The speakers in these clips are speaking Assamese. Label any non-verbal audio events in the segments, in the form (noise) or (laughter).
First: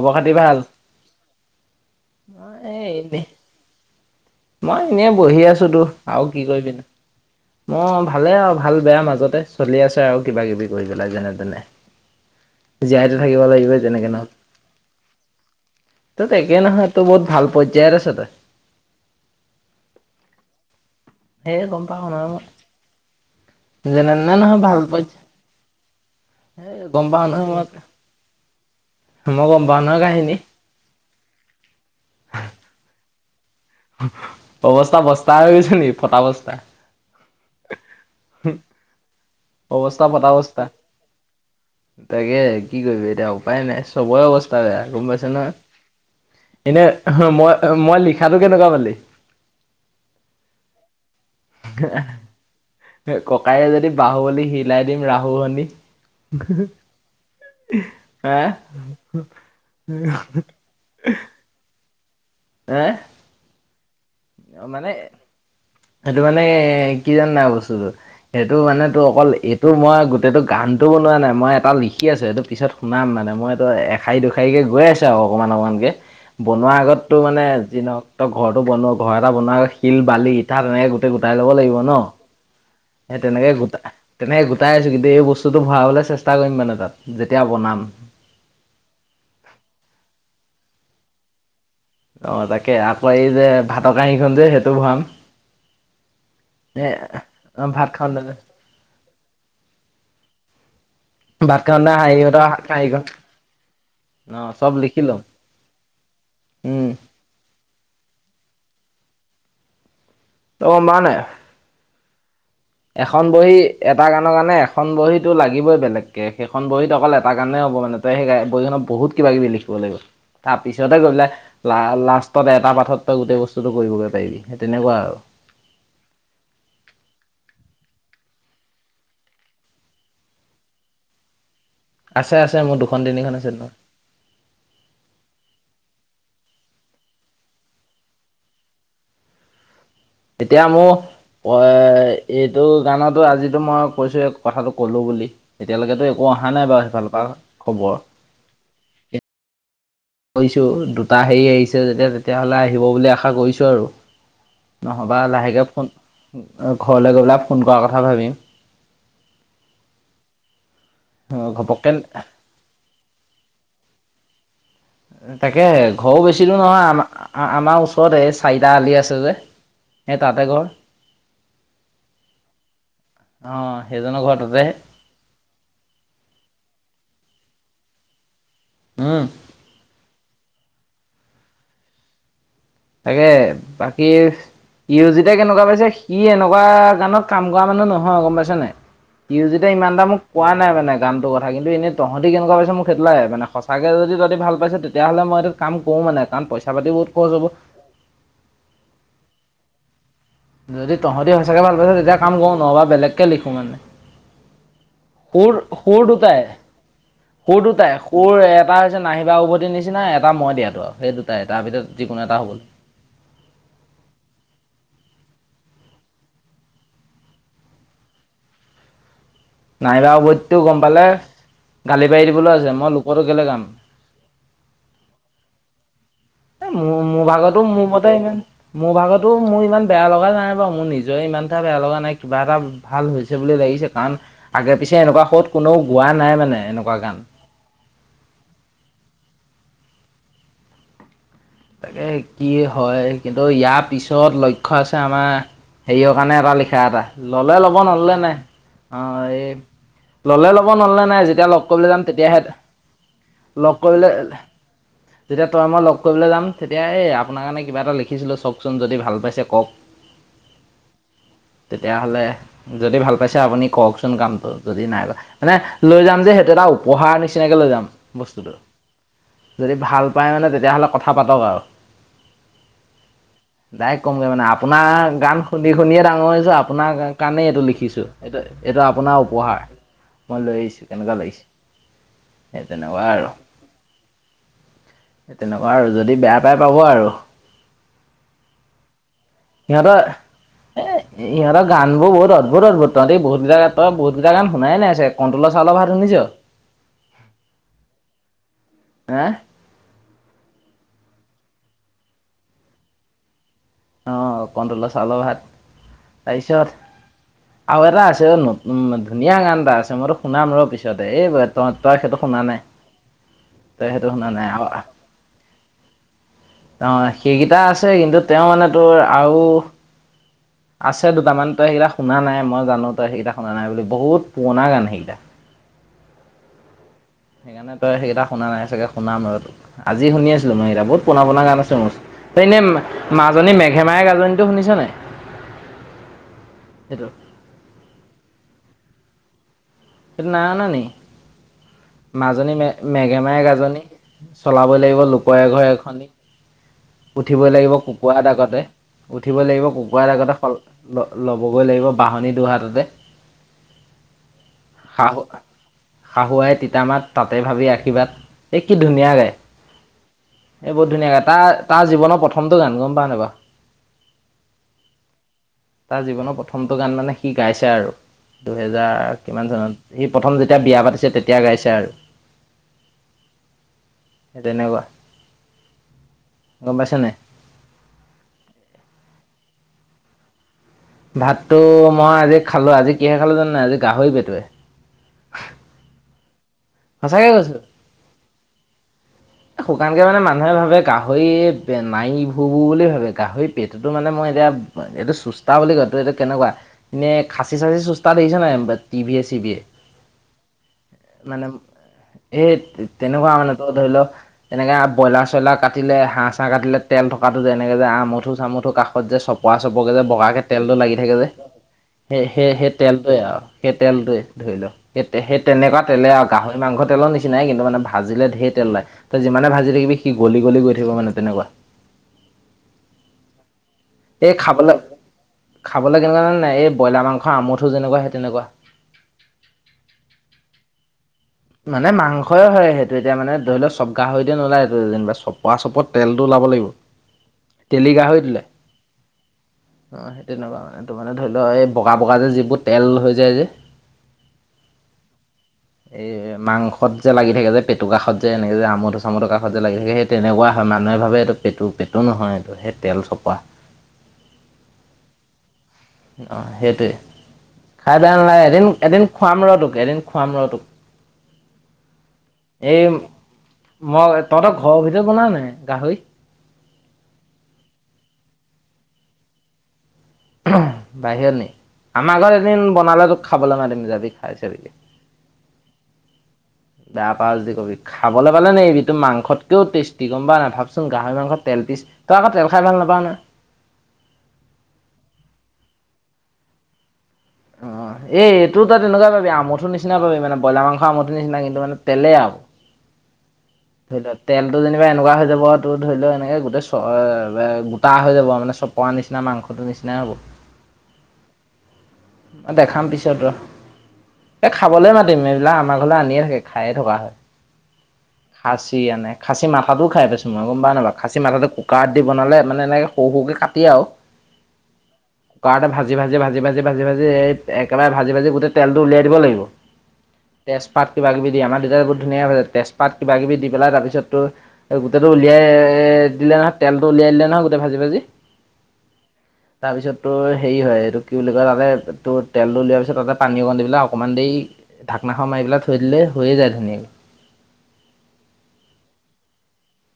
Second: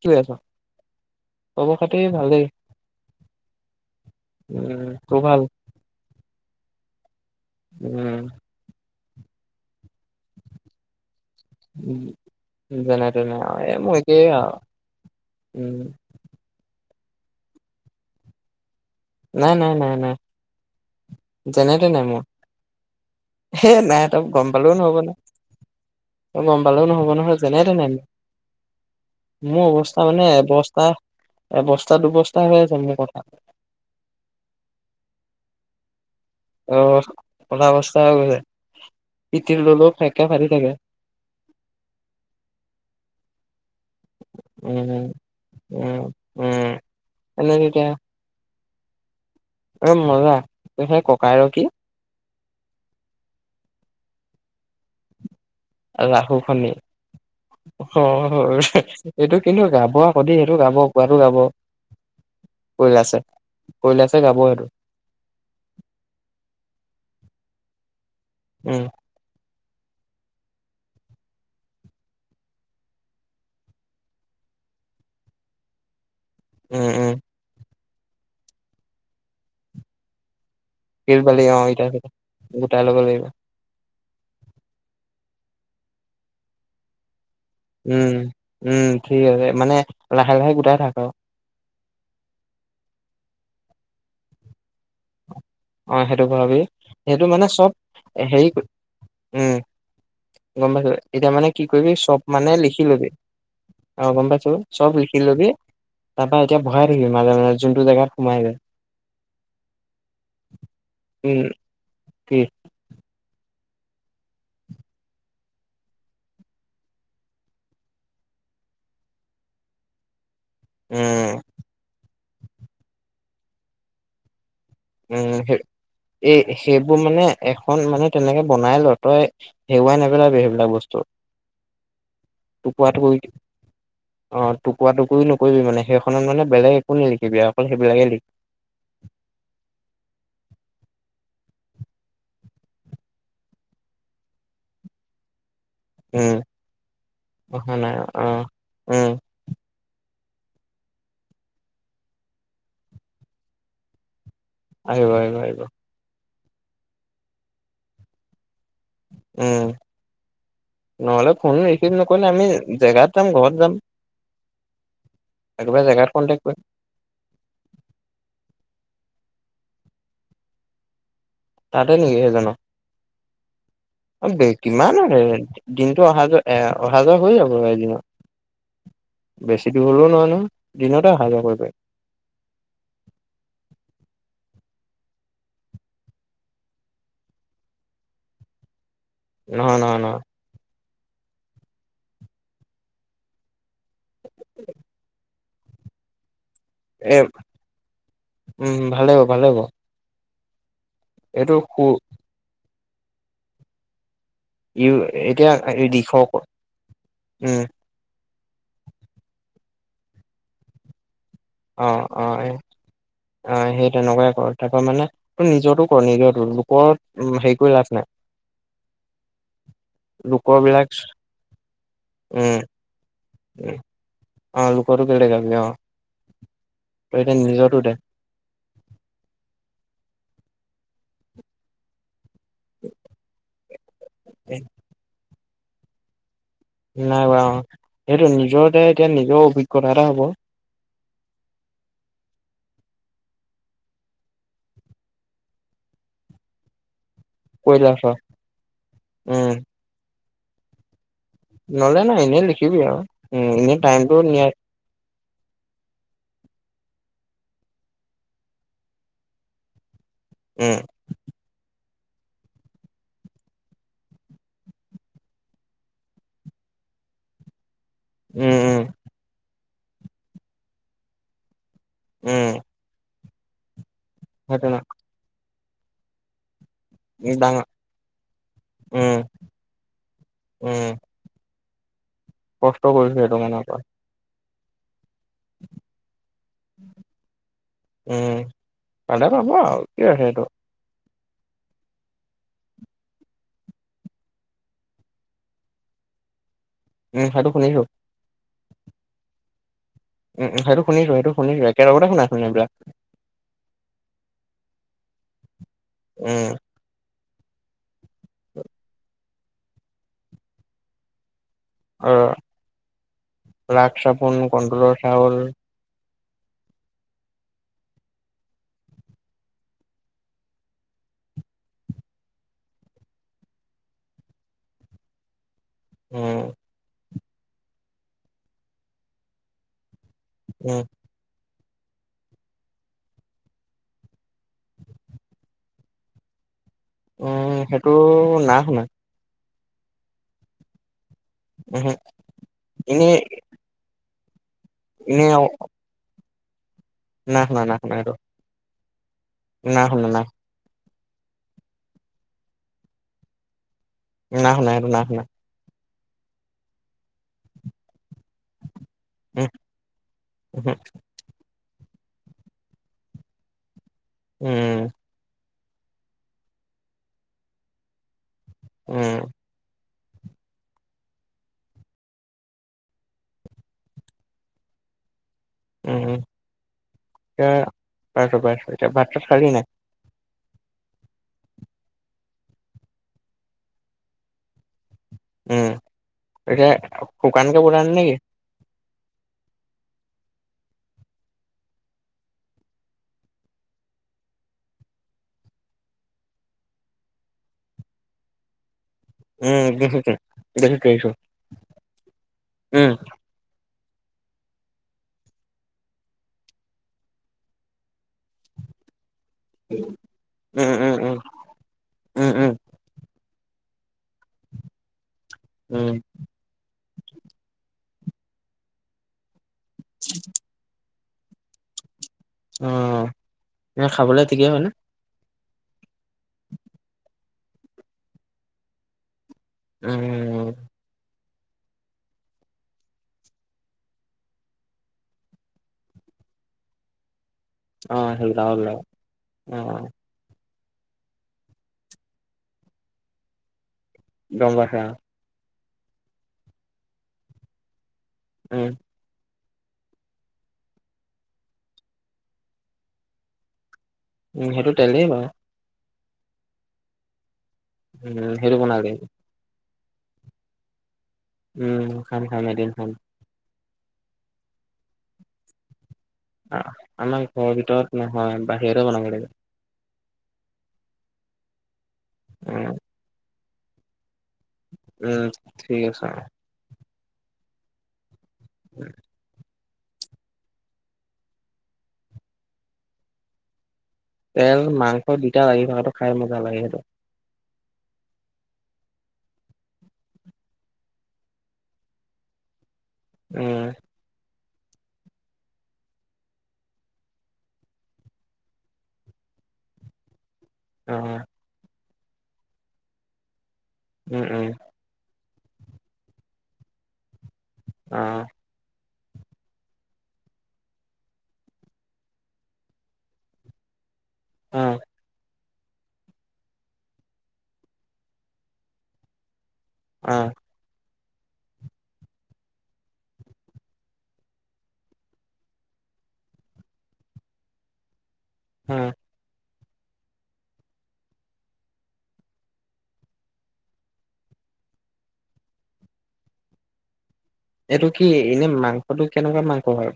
কি কৰি আছ? খাতি ভাল? খবৰ খাতি ভালেই। মই এ এনে মই উম, এনেই তোৰ বহি ভাল? আছোঁ তোৰ আৰু কি কৰিবিনো মই উম, ভালে আৰু ভাল বেয়া মাজতে চলি আছে আৰু কিবা কিবি কৰি পেলাই যেনে তেনে। উম, যেনে জীয়াইতো তেনে থাকিব লাগিবই এই মোৰ যেনেকে একেই আৰু উম। তো, তই একে নহয় তো বহুত ভাল পৰ্যায়ত আছ তই। নাই, নাই, নাই, নাই। সেই গম যেনেতেনে পাওঁ মই, নহয় হে নাই যেনে তই তেনে গম নহয় পালেও ভাল নহ'ব ন পৰ্যায় গম সেই পালেও নহব পাওঁ নহয় যেনে মই। তেনে মই গম মোৰ পাওঁ নহয় অৱস্থা মানে কাহিনী এবস্তা এবস্তা দুবস্তা হৈ আছে মোৰ কথা অৱস্তা বস্তাহেছে নেকি ফটা বস্তা অ অল অৱস্থা হৈ গৈছে পিটৰ ললেও অৱস্থা ফটা ফকা ভাটি অৱস্থা। থাকে (inaudible) তাকে কি কৰিবি এতিয়া উপায় নাই চবৰে অৱস্থা নাই উম গম পাইছে ন উম উম এনে এনে মই মই লি কেনেকুৱা পালি। অ মজা ত সেই ককাই ৰ কি। ককায়ে যদি বাহু বুলি হিলাই দিম ৰাহু শনি। ৰাহু খনি হা অ' এইটো কিন্তু গাব আকৌ সেইটো গাব। যোৱাতো যাব শুই আছে। অ' মানে সেইটো মানে কি জান নাই বস্তুটো সেইটো উম মানে তো অকল এইতটো মই গোটেইটো গানটো বনোৱা নাই মই এটা লিখি আছো এইটো পিছত শুনাম মানে মই এইটো এখাৰী দুখাৰকৈ গৈ আছে আৰু অকণমান অকণমানকৈ বনোৱাৰ উম উম আগতটো মানে যিনহওক ত ঘৰৰতটো বনোৱা ঘৰ এটা বনোৱা আ শিল বালি ইঠা তেনেকে গোটেই শিল গোটাই বালি ল'ব অ লাগিব ইটা ন চিটা গোটাই ল'ব লাগিব সেই তেনেকে গোটাই তেনেকে গোটাই আছো কিন্তু এই বস্তুটো ভৰাবলৈ চেষ্টা কৰিম মানে তাত যেতিয়া বনাম উম উম ঠিক আছে মানে লাহে লাহে গোটাই থাক আৰু অ তাকে আকৌ এই যে ভাতৰ কহীখন যে সেইটো ভৰাম অ' সেইটো ভৰাবি এ সেইটো মানে চব ভাত খাওঁতে হেৰি উম গম পাইছো এতিয়া মানে ভাত কি খাওঁতে কৰিবি চব হেৰিহঁতৰ মানে লিখি কাৰিকৰ লবি অ গম পাইছো চব লখিলোবি তাৰ পৰা এতিয়া বহাই উম থাকিবি মাজে মাজে যোনটো জেগাৰ সোমাই যায় ত' গম পাও নাই ইমানে উম কি এখন বহী এটা গানৰ গানে এখন বহীতো লাগিবই বেলেগকে সেইখন বহীত অকল এটা গানেই হ'ব মানে ত সেই বহিখনত বহুত কিবা কিবি লিখিব লাগিব তাৰ পিছতে কৰি পেলাই উম লা লাষ্টত এটা পাঠত তই গোটেই বস্তুটো কৰিবগৈ পাৰিবি সেই তেনেকুৱা আৰু উম এই সেইবোৰ মানে এখন মানে তেনেকে বনাই ল তই হেওৱাই নেপেলাবি সেইবিলাক বস্তু আছে আছে মোৰ টুকুৰা দুখন টুকুৰি তিনিখন আছে অ টকুৰা টুক নকৰিবি মানে সেইখনত মানে বেলেগ একো নিলিখিবি অকল সেইবিলাকে লি এতিয়া মোৰ অ এইটো গানতো আযি মই কৈছো কথাটো কলো বুলি এতিয়ালৈকেতো একো উম অহা নাই বাৰু সেইফালৰ পৰা অহা নাই খবৰ অ উম কৰিছো দুটা হেৰি আহিছে যেতিয়া তেতিয়া হলে আহিব বুলি আশা কৰিছো আৰু আহিব নহ'বা আহিব আহিব লাহেকৈ ফোন ঘৰলৈ গৈ পেলাই ফোন কৰাৰ কথা ভাবিম উম নহ'লে ফোন ঘপককে ৰিচিভ নকৰিলে আমি জেগাত যাম ঘৰত যাম তাকে একেবাৰে জেগাত ঘৰ কণ্টেক্ট বেচি দূৰ কৰিম নহয় আমাৰ আমাৰ ওচৰত এই চাৰিটা আলি আছে যে সেই তাতে ঘৰ তাতে নেকি সেইজনো অ সেইজনৰ ঘৰ ব তাতে কিমান আৰু দিনটো অহা যোৱা এ অহা যোৱা হৈ যাব এদিনত (inaudible) উম বেছি দূৰ হলেও নহয় নহয় দিনতে অহা যোৱা কৰিব পাৰি। তাকে বাকী ই অৰজিদাই কেনেকুৱা পাইছে সি এনেকুৱা গানত কাম কৰা মানুহ নহয় গম পাইছা নে নাই। ই অজিত দাই নহয় ইমান নহয় এটা মোক নহয় কোৱা নাই মানে গানটোৰ কথা কিন্তু এনেই তহঁতি কেনেুৱা পাইছা মোক সেইটো লাগে মানে সঁচাকৈ যদি ভাল পাইছে তেতিয়াহ'লে মই এইতো কাম কৰো মানে কাৰণ পইচা পাতি বহুত এ খৰচ হ'ব। উম ভালে হব ভালে হব। যদি তহঁতি এইটো সঁচাকে ভাল সু পাইছে তেতিয়া কাম কৰো নহবা বেলেগকে লিখো মানে। ইউ এতিয়া সুৰ সুৰ লিখক দুটাই সুৰ উম দুটাই। সুৰ এটা হৈছে নাহিবা উভতি নিচিনা এটা মই দিয়াতো আৰু সেইটো অ অ এ। অ সেই তেনেকুৱাই কৰ তাৰ পৰা মানে তোৰ নিজৰটো কৰ নিজৰটো লোক হেৰি কৰি লাভ নাই। (unintelligible) নাইবা লোকৰ উভতিটো গম বিলাক পালে, গালি পাৰি দিবলৈ উম আছে মই লোকৰটো কেলে গাম। অ লোকৰটো কেলে গাবি অ। এ মোৰ তই মোৰ এতিয়া ভাগতো নিজৰটো মোৰ দে মতে এনেই। মোৰ ভাগতো মোৰ ইমান বেয়া লগা নাই বাৰু মোৰ নিজৰে ইমান এটা বেয়া লগা নাই। কিবা এটা ভাল হৈছে বুলি লাগিছে কাৰণ আগে পিছে এনেকুৱা সুত কোনেও গোৱা নাই মানে এনেকুৱা গান নাই বাৰু অ, সেইটো নিজৰতে এতিয়া নিজৰ অভিজ্ঞতা এটা হ'ব। তাকে কি হয় কিন্তু ইয়াৰ পিছত লক্ষ্য আছে আমাৰ। হেৰিয়ৰ কাৰণে এটা লিখা এটা। ললে কৈ ল'ব লাভ আৰু নললে নাই অ উম এই ললে ল'ব নলে নাই যি তেতিয়া লগ কৰিবলে নহ'লে যাম নাই এনেই তেতিয়াহে লিখিবি আৰু উম এনেই লগ কৰিবলে টাইমটো নিয়াই তেতিয়া তই মই লগ কৰিবলে যাম। তেতিয়া এই আপোনাৰ কাৰণে কিবা এটা লিখিছিলোঁ চকচোন যদি ভাল পাইছে কওক। উম! তেতিয়াহলে যদি ভাল পাইছে আপুনি কওকচোন কামটো যদি নাই ল মানে লৈ যাম যে সেইটো এটা উপহাৰ নিচিনাকে লৈ যাম। বস্তুটো, উম উম যদি ভাল পায় মানে তেতিয়াহ'লে কথা পাতক আৰু। উম ডাৰেক্ট কমগে মানে সেইটো ন আপোনাৰ গান শুনি শুনিয়ে ডাঙৰ হৈছো আপোনাৰ কাণেই এইটো ডাঙৰ লিখিছোঁ এইটো এইটো উম আপোনাৰ উপহাৰ, মই লৈ আহিছোঁ উম কেনেকুৱা লাগিছে। সেই কষ্ট তেনেকুৱা কৰিছো আৰু, সেইটো কাৰনৰ পৰা এ তেনে যদি বেয়া পাই পাব আৰু। উম পালে পাব আৰু সিহঁতৰ কি আছে এইটো। এ ইহঁৰ গান বোৰ বহুত অদ্ভুত অদ্ভুত তহঁতি বহুত কেইটা গান তই বহুতকেইটা গান শুনাই নাই চাগে। কণ্ট্ৰল চাওলৰ ভাত শুনিছ। উম সেইটো শুনিছো। হা উম সেইটো শুনিছো সেইটো শুনিছো একে লগতে শুনাচোন এইবিলাক। অ কণ্ট্ৰলৰ চাউলৰ ভাত, উম তাৰপিছত আৰু এটা আছে নতুন ধুনীয়া গান এটা আছে মই তোক শুনাম ৰ পিছতে এই তই তই অ' সেইটো শুনা নাই, ৰাগ তই সেইটো শুনা চাবোন, নাই আৰু কণ্ট্ৰলৰ চাউল অহ সেইকেইটা আছে কিন্তু তেওঁ মানে তোৰ আৰু আছে দুটামান, তই সেইটা শুনা নাই, মই জানো তই সেই শুনা নাই বুলি বহুত পুৰণা গান সেইকেইটা। উম, সেইকাৰণে তই সেইকেইটা শুনা নাই চাগে, শুনাম ৰ আজি শুনি আছিলো মই উম, এইটা বহুত পুৰণা-পুৰণা গান আছে মোৰ, মাজনী মেগ হেমাই গাজনিটো শুনিছ নাই, সেইটো উম, সেইটো নাই শুনা। সেইটো নাই শুনা নেকি, উহু, মাজনী এনে ম-মেগে মায়ে গাজনী চলাবলৈ লাগিব, এনে লোপ ঘৰ এখনি না উঠিবই শুনা লাগিব না শুনা সেইটো কুকুাৰ দাহ, আগতে উঠিব লাগিব না শুনা কুকুাৰ না আগতে ল, ল'বগৈ লাগিব বাঁহনি দুহাটতে। নাই শুণা সেইটো। না শুনা শাহু-শাহুুৱাই, তিতামাত, তাতে ভাবি আশীৰ্বাদ। এই কি ধুনীয়া গায়, উম, এই উহু, বহুত ধুনীয়া গায়, তাৰ তাৰ জীৱনৰ প্ৰথমটো গান গম পোৱা নোই বাৰু। উম, তাৰ জীৱনৰ প্ৰথমটো গান মানে সি গাইছে আৰু উম, দুহেজাৰ কিমান সি প্ৰথম যেতিয়া বিয়া পাতিছে তেতিয়া গাইছে আৰু। সেই তেনেকুৱা, উম, গম পাইছ নে নাই? এতিয়া পাইছো, পাইছো, এতিয়া ভাত-চাত খালি নাই? ভাততো মই আজি খালো, আজি কিহে খালো জানো নাই আজি গাহৰি পেটোৱে। উম, এয়া সঁচাকে কৈছো শুকানকে বনালি নেকি? শুকানকে মানে মানুহে ভাবে, গাহৰি বেমাইভো বুলি ভাবে গাহৰি পেটটো মানে মই এতিয়া এইটো চুস্তা বুলি কয়, তই এইটো কেনেকুৱা এনেই খাচি চাচি-চুস্তা দেখিছ নাই? টি, ভ, এ, চিভিয়ে এ, উম, দেখিছো দেখিছো দেখিছো মানে এই, উম, তেনেকুৱা মানে ধৰি লক তেনেকে ব্ৰইলাৰ-চ্ৰইলাৰ কাটিলে, হাঁহ-চাঁহ কাটিলে তেল থকাটো, যেনেকে যে আমঠু-চামুঠু কাষত যে চব পৱা, চপকে যে, বগাকে উম, তেলটো লাগি উম, থাকে উম, যে। সেই, উম, সেই, উম, সেই, তেলটোৱে আৰু সেই তেলটোৱে ধৰি লও স, সেই তেনেকুৱা উম, তেলে আৰু গাহৰি মাংস তেলৰ নিচিনাই কিন্তু মানে, ভাজিলে তেলয় তই যিমানে ভাজ ৰিমিসি গলি, গলি গৈ থাকিব মানে, তেনেকুৱা অ, এনে খাবলৈ এই ঠিকেই হয়নে খাবলৈ, খাবলৈ কেনেকুৱা জানে নাই, এই ব্ৰইলাৰ মাংসৰ আমুঠো, যেনেকুৱা সেই তেনেকুৱা। (inaudible) মানে মাংসই হয়, সেইটো এতিয়া মানে ধৰি লও চব গাহৰিতে নোলায় এইটো যেনিবা চপা-চপত তেলটো ওলাব লাগিব। তেলি অ, গাহৰিত ওলাই। (inaudible) অ, তেনেকুৱা মানে, এইটো মানে ধৰি লওক, এই বগা, বগা যে যিবোৰ তেল হৈ যায় যে। গম পাইছা। এ, মাংসত যে লাগি থাকে যে, পেটুকাষত যে এনেক যে, উম, আমোদ চামতৰ কাষত যে লাগি থাকে, সেই তেনেকুৱা হয় মানুহেভাৱে এইটো পেটু, পেটু, নহয় এইটো সেই তেল চপৱা। উম, সেইটো তেলেই হয়। অ, সেইটোৱে খাই বেয়া উম, নালাগে, সেইটো এদিন, বনালি এদিন খোৱাম ৰ তোক, এদিন খোৱাম ৰ তোক। উম, খাম, খাম এদিন এই খাম। মই তহঁতৰ ঘৰৰ ভিতৰত বনাও নে নাই গাহৰি? আমাৰ ঘৰৰ ভিতৰত নহয়, বাহিৰতে বনাব লাগে। বাহিৰ নেকি, আমাৰ ঘৰত এদিন উম, বনালে তোক খাবলৈ মাতিম যাবি, খাই‌ চাবি। উম ঠিক আছে। বেয়া পাওঁ য কবি খাবলৈ পালে নে এইবি তো মাংসত। কেয়াও টেষ্টি গম নাই চোন গাহৰি মাংসত তেল পিছ তই আকৌ তেল খাই ভাল নাপাওঁ নহয়। তেল মাংস দুতটা লাগিব থোৱা সেইটো খাই মজা লাগে সেইটো। অ এইটো তাত তেনেকুৱাই পাবি আমোঠো নিচিনা পাবি মানে ব্ৰইলাৰ মাংস আমঠ নিচিনা কিন্তু মান তেলেই আৰু উম। ধৰি লোৱা তেলটো যেনিবা এনেকুৱা হৈ যাব তটো ধৰি লও এনেকে গোটেই চ গোটা হৈ যাব মানে চব পোৱা নিচিনা মাংসটো নিচিনাই হ'ব। অ, দেখাম পিছত ৰ উম, উম, এই খাবলৈ মাতিম এইবিলাক আমাৰ ঘৰলৈ আনিয়ে থাকে খায়ে থকা হয়। অ, খাচী এনে খাচী মাথাটো খাইছোঁ মই গম প নাই বাৰ খাচী মাথাটো কুকাৰত দি বনালে মানে এনেকে সৰু সৰুকৈ কাটি তেতিয়াও। উম। কৰাতে ভাজি ভাজি ভাজি ভাজি ভাজি ভাজি এই একেবাৰে ভাজি ভাজি গোটেই তেলটো উলিয়াই দিব লাগিব। অ, তেজপাত কিবা কিবি দি আমাৰ দেউতাই বহুত ধুনীয়া হৈ হৈছে তেজপাত কিবাকিবি দি পেলাই তাৰপিছতো গোটেইটো উলিয়াই দিলে নহয় তেলতো উলিয়াই দিলে নহয় গোটেই ভাজি ভাজি উম। তাৰ পিছতো হেৰি হয় এইটো কিয় লিব? কা তাতে তোৰ তেলটো দলিয়াৰ পিছত তাতে পানী অকণ দি পেলাই অকণমান দেৰি ধাকনাখনৰ মাৰিবিলাই থৈ দিলে হৈ য়ায় ধুনীয়াকে এইটো কি এনেই মাংসটো কেনেকুৱা মাংস হয়?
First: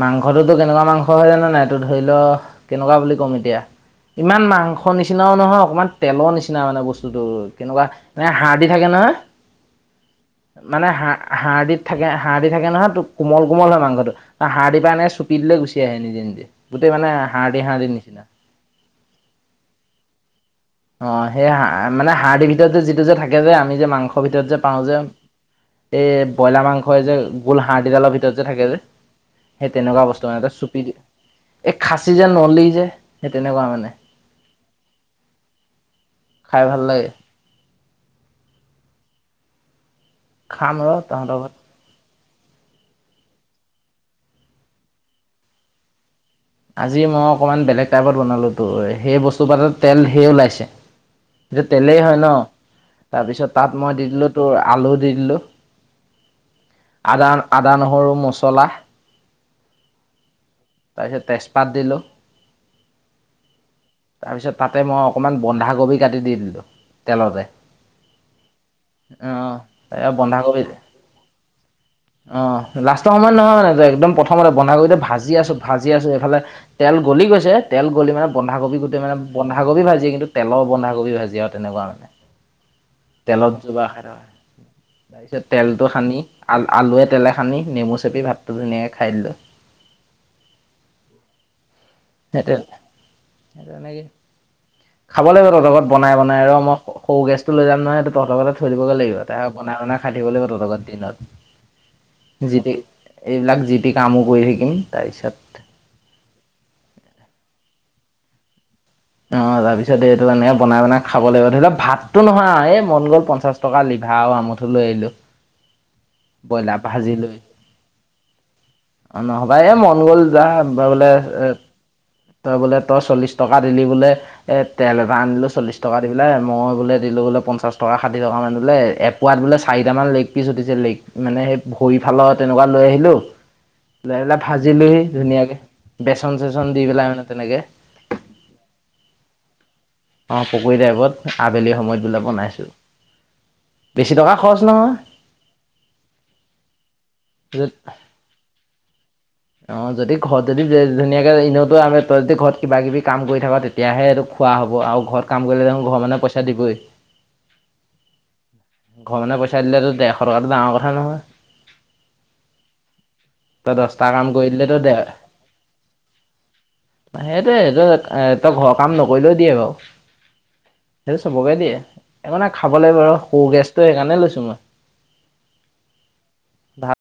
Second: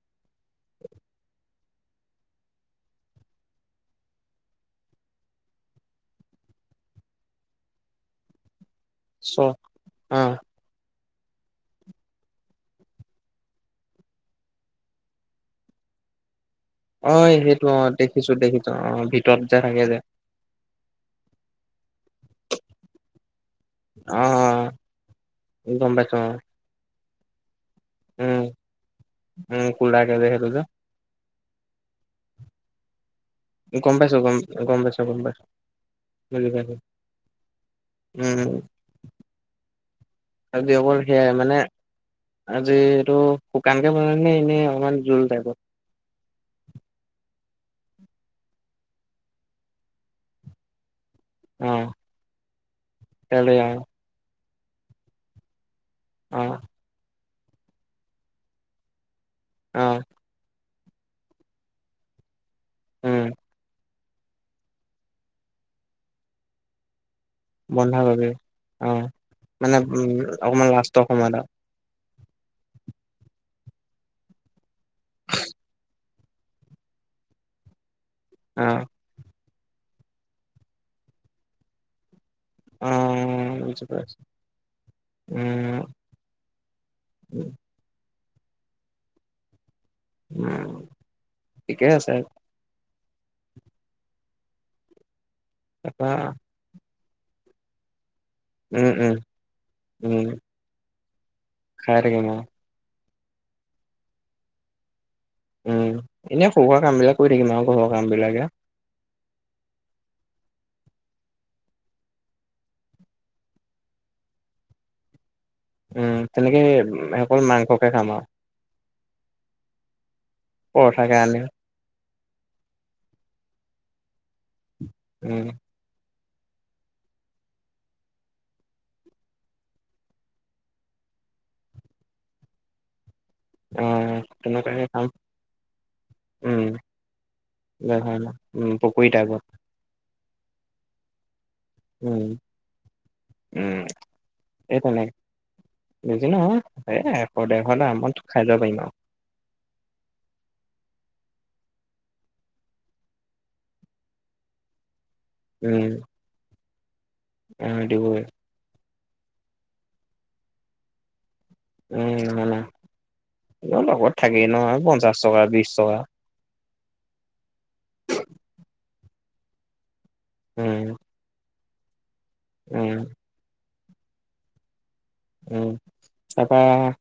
মাংসটোতো কেনেকুৱা মাংস হয় জানো নাই তো ধৰি ল কেনেকুৱা বুলি ক'ম এতিয়া ইমান মাংস নিচিনাও নহয় অকণমান তেলৰ নিচিনা মানে বস্তুটো তেনেকুৱা মানে হাড় দি থাকে নহয়। চ উম মানে হ হাড় দিত থাকে নহয় হাঁড় দি থাকে নহয় ত কোমল কোমল হয় মাংসটো। ত হাড়দিবা নে চুপি দিলে গুচি আহে নিজে নিজে। গোটেই মানে অ হাড়দি সেইটো অ হাড়দি নিচিনা দেখিছোঁ দেখিছোঁ অ ভিতৰত যে থাকে যে- অ সেই হ মানে হাড় দিৰ ভিতৰত যে যিটো যে থাকে যে আমি যে মাংসৰ ভিতৰত যে অ'। পাওঁ যে অ', গম এ পাইছো অ', ব্ৰইলাৰ মাংস হয় যে গোল হাড় দিডালত ভিতৰত উম, যে থাকে যে উম, সেই তেনেকুৱা কোলাকে যে বস্তু সেইটো মানে যে চুপি এই খাছী যে নলি যে সেই তেনেকুৱা মানে গম পাইছোঁ গম গম পাইছোঁ গম পাইছোঁ বুজি খাই পাইছোঁ। ভাল লাগে উম আৰু খাম ৰ অকল সেয়াই তহঁতৰ ঘৰত। মানে আজি এইটো শুকানকে বনাম নে এনেই অকমান জোল টাইপত আজি মই অকমান বেলেগ টাইপত বনালো তো সেই বস্তু পাতত তেল ঢেই ওলাইছে। এটো অ', তেলেই হয় ন তেল তাৰপিছত দিয়া তাত মই দি দিলো তোৰ আলু দি দিলো। অঁ- আদা আদা নহৰু মছলা। অ, তাৰপিছত তেজপাত দিলোঁ। উম- তাৰপিছত তাতে মই অকণমান বন্ধাকবি কাটি দি দিলোঁ তেলতে বন্ধা কবি অ মানে উম অ বন্ধাকবি অকমান লাষ্টৰ সময়ত- অ লাষ্টৰ সময়ত নহয়ান একদম প্ৰথমতে বনাই কৰি ভাজি আছো ভাজ- ভাজি আছো এইফালে তেল গলি গৈছে তেল গলি মানে বন্ধাকবি অ', গোটেই মানে- বন্ধাকবি ভাজি কিন্তু তেলৰ বন্ধাকবি ভাজি আৰু তেনেকুৱা মানে- তেলত অ', বুজি জোগা খে পাইছোঁ। হয়- তাৰপিছত উম, তেলতটো খানি আ আলুৱে তেলে খাদি নেমু চেপি ভাতটো ধুনীয়াকে খাই দিলো- উম ঠিকে আছে- তে স তেনেকৈ খাব লাগিব তহঁতৰ ঘৰত লগত তাৰপা বনাই বনাই আৰু মই- সৰু গেছ টো লৈ যাম নহয় সেই তহত ঘৰতে থৈ উম, দিবগৈ উম, লাগিব ত বনাই বনাই খাই উম, থাকিব লাগিব তহত ঘৰত দিনত- খাই থাকিম অ জি পি এইবিলাক জিটি কামো কৰি থাকিম তাৰপিছত- উম এনেই সৰুসোৱা কাম বিলাক কৰি থাকিম আৰু ঘৰুৱা কাম বিলাকে- অ তাৰ পিছত এইটো মানে বনাই বনাই খাব লাগিব ধৰি লোৱাক ভাতো নহয় এ এই মন গ'ল পঞ্চাশ- ফটকা লিভা আৰু আমঠো লৈ আহিলোঁ- তেনেকৈ লৈ সেইকল মাংসকে খাম আৰু- নহবা এ মন গ'ল যা বোলে পৰঠাকে আনিম এ- তই বোলে তই চল্লিশ টকা দিলি বোলে এ তেল এটা উম, আনিলো চল্লিশ ট- টকা দি পেল মই বোলে দিলো বোলে পঞ্চা টকা ষাঠি কা মান বোলে এপোৱাত বোলে চাৰিটামান লেগ পিছ উঠিছে লেগ- মানে সেই ভৰি ফালৰ তেনেকুৱা লৈ আহিলো- ল অ', পেলাই তেনেকুৱাকে ভাজিলোহি খাম ধুনীয়াকে বেচন চেচন দি পেলাই মানে তেনেকে- হয় নহ উম পকুৰীতাইপৰ আগত- অঁ পকুৰী টাইপত- আবেলি উম, সময়তবিলাক বনাইছো উম, বেছি টকা খৰচ এই নহয়- তেনেকে বেছি নহয় এ এশ যত ডেৰশটা আমত খাই যাব পাৰিম আৰু- অ যদি ঘৰত যদি ধুনীয়াকে এনেতো আমি তই যদি ঘৰত কিবা কিবি কাম কৰি থাক তেতিয়া- তেতিয়াহে এইটো খোৱা হ'ব আৰু ঘৰত কাম কৰিলে ত ঘৰ মানে পইচা দিবই- উম দিব ঘৰৰ মানুহে পইচা দিলেতো ডেৰশ টকাটো ডাঙৰ কথা নহয় উ মানে তই দহটা লগত কাম থাকেই কৰি দিলেতো নহয় পঞ্চাশ টকা বিশ টকা সেইটোয়েই এ তই ঘৰৰ কাম নকৰিলেও দিয়ে বাৰু উম সেইটো চবকে দিয়ে এই মানে খাব উম লাগিব আৰু সৰু গেছটো সেইকাৰণে লৈছো মই উম তাপা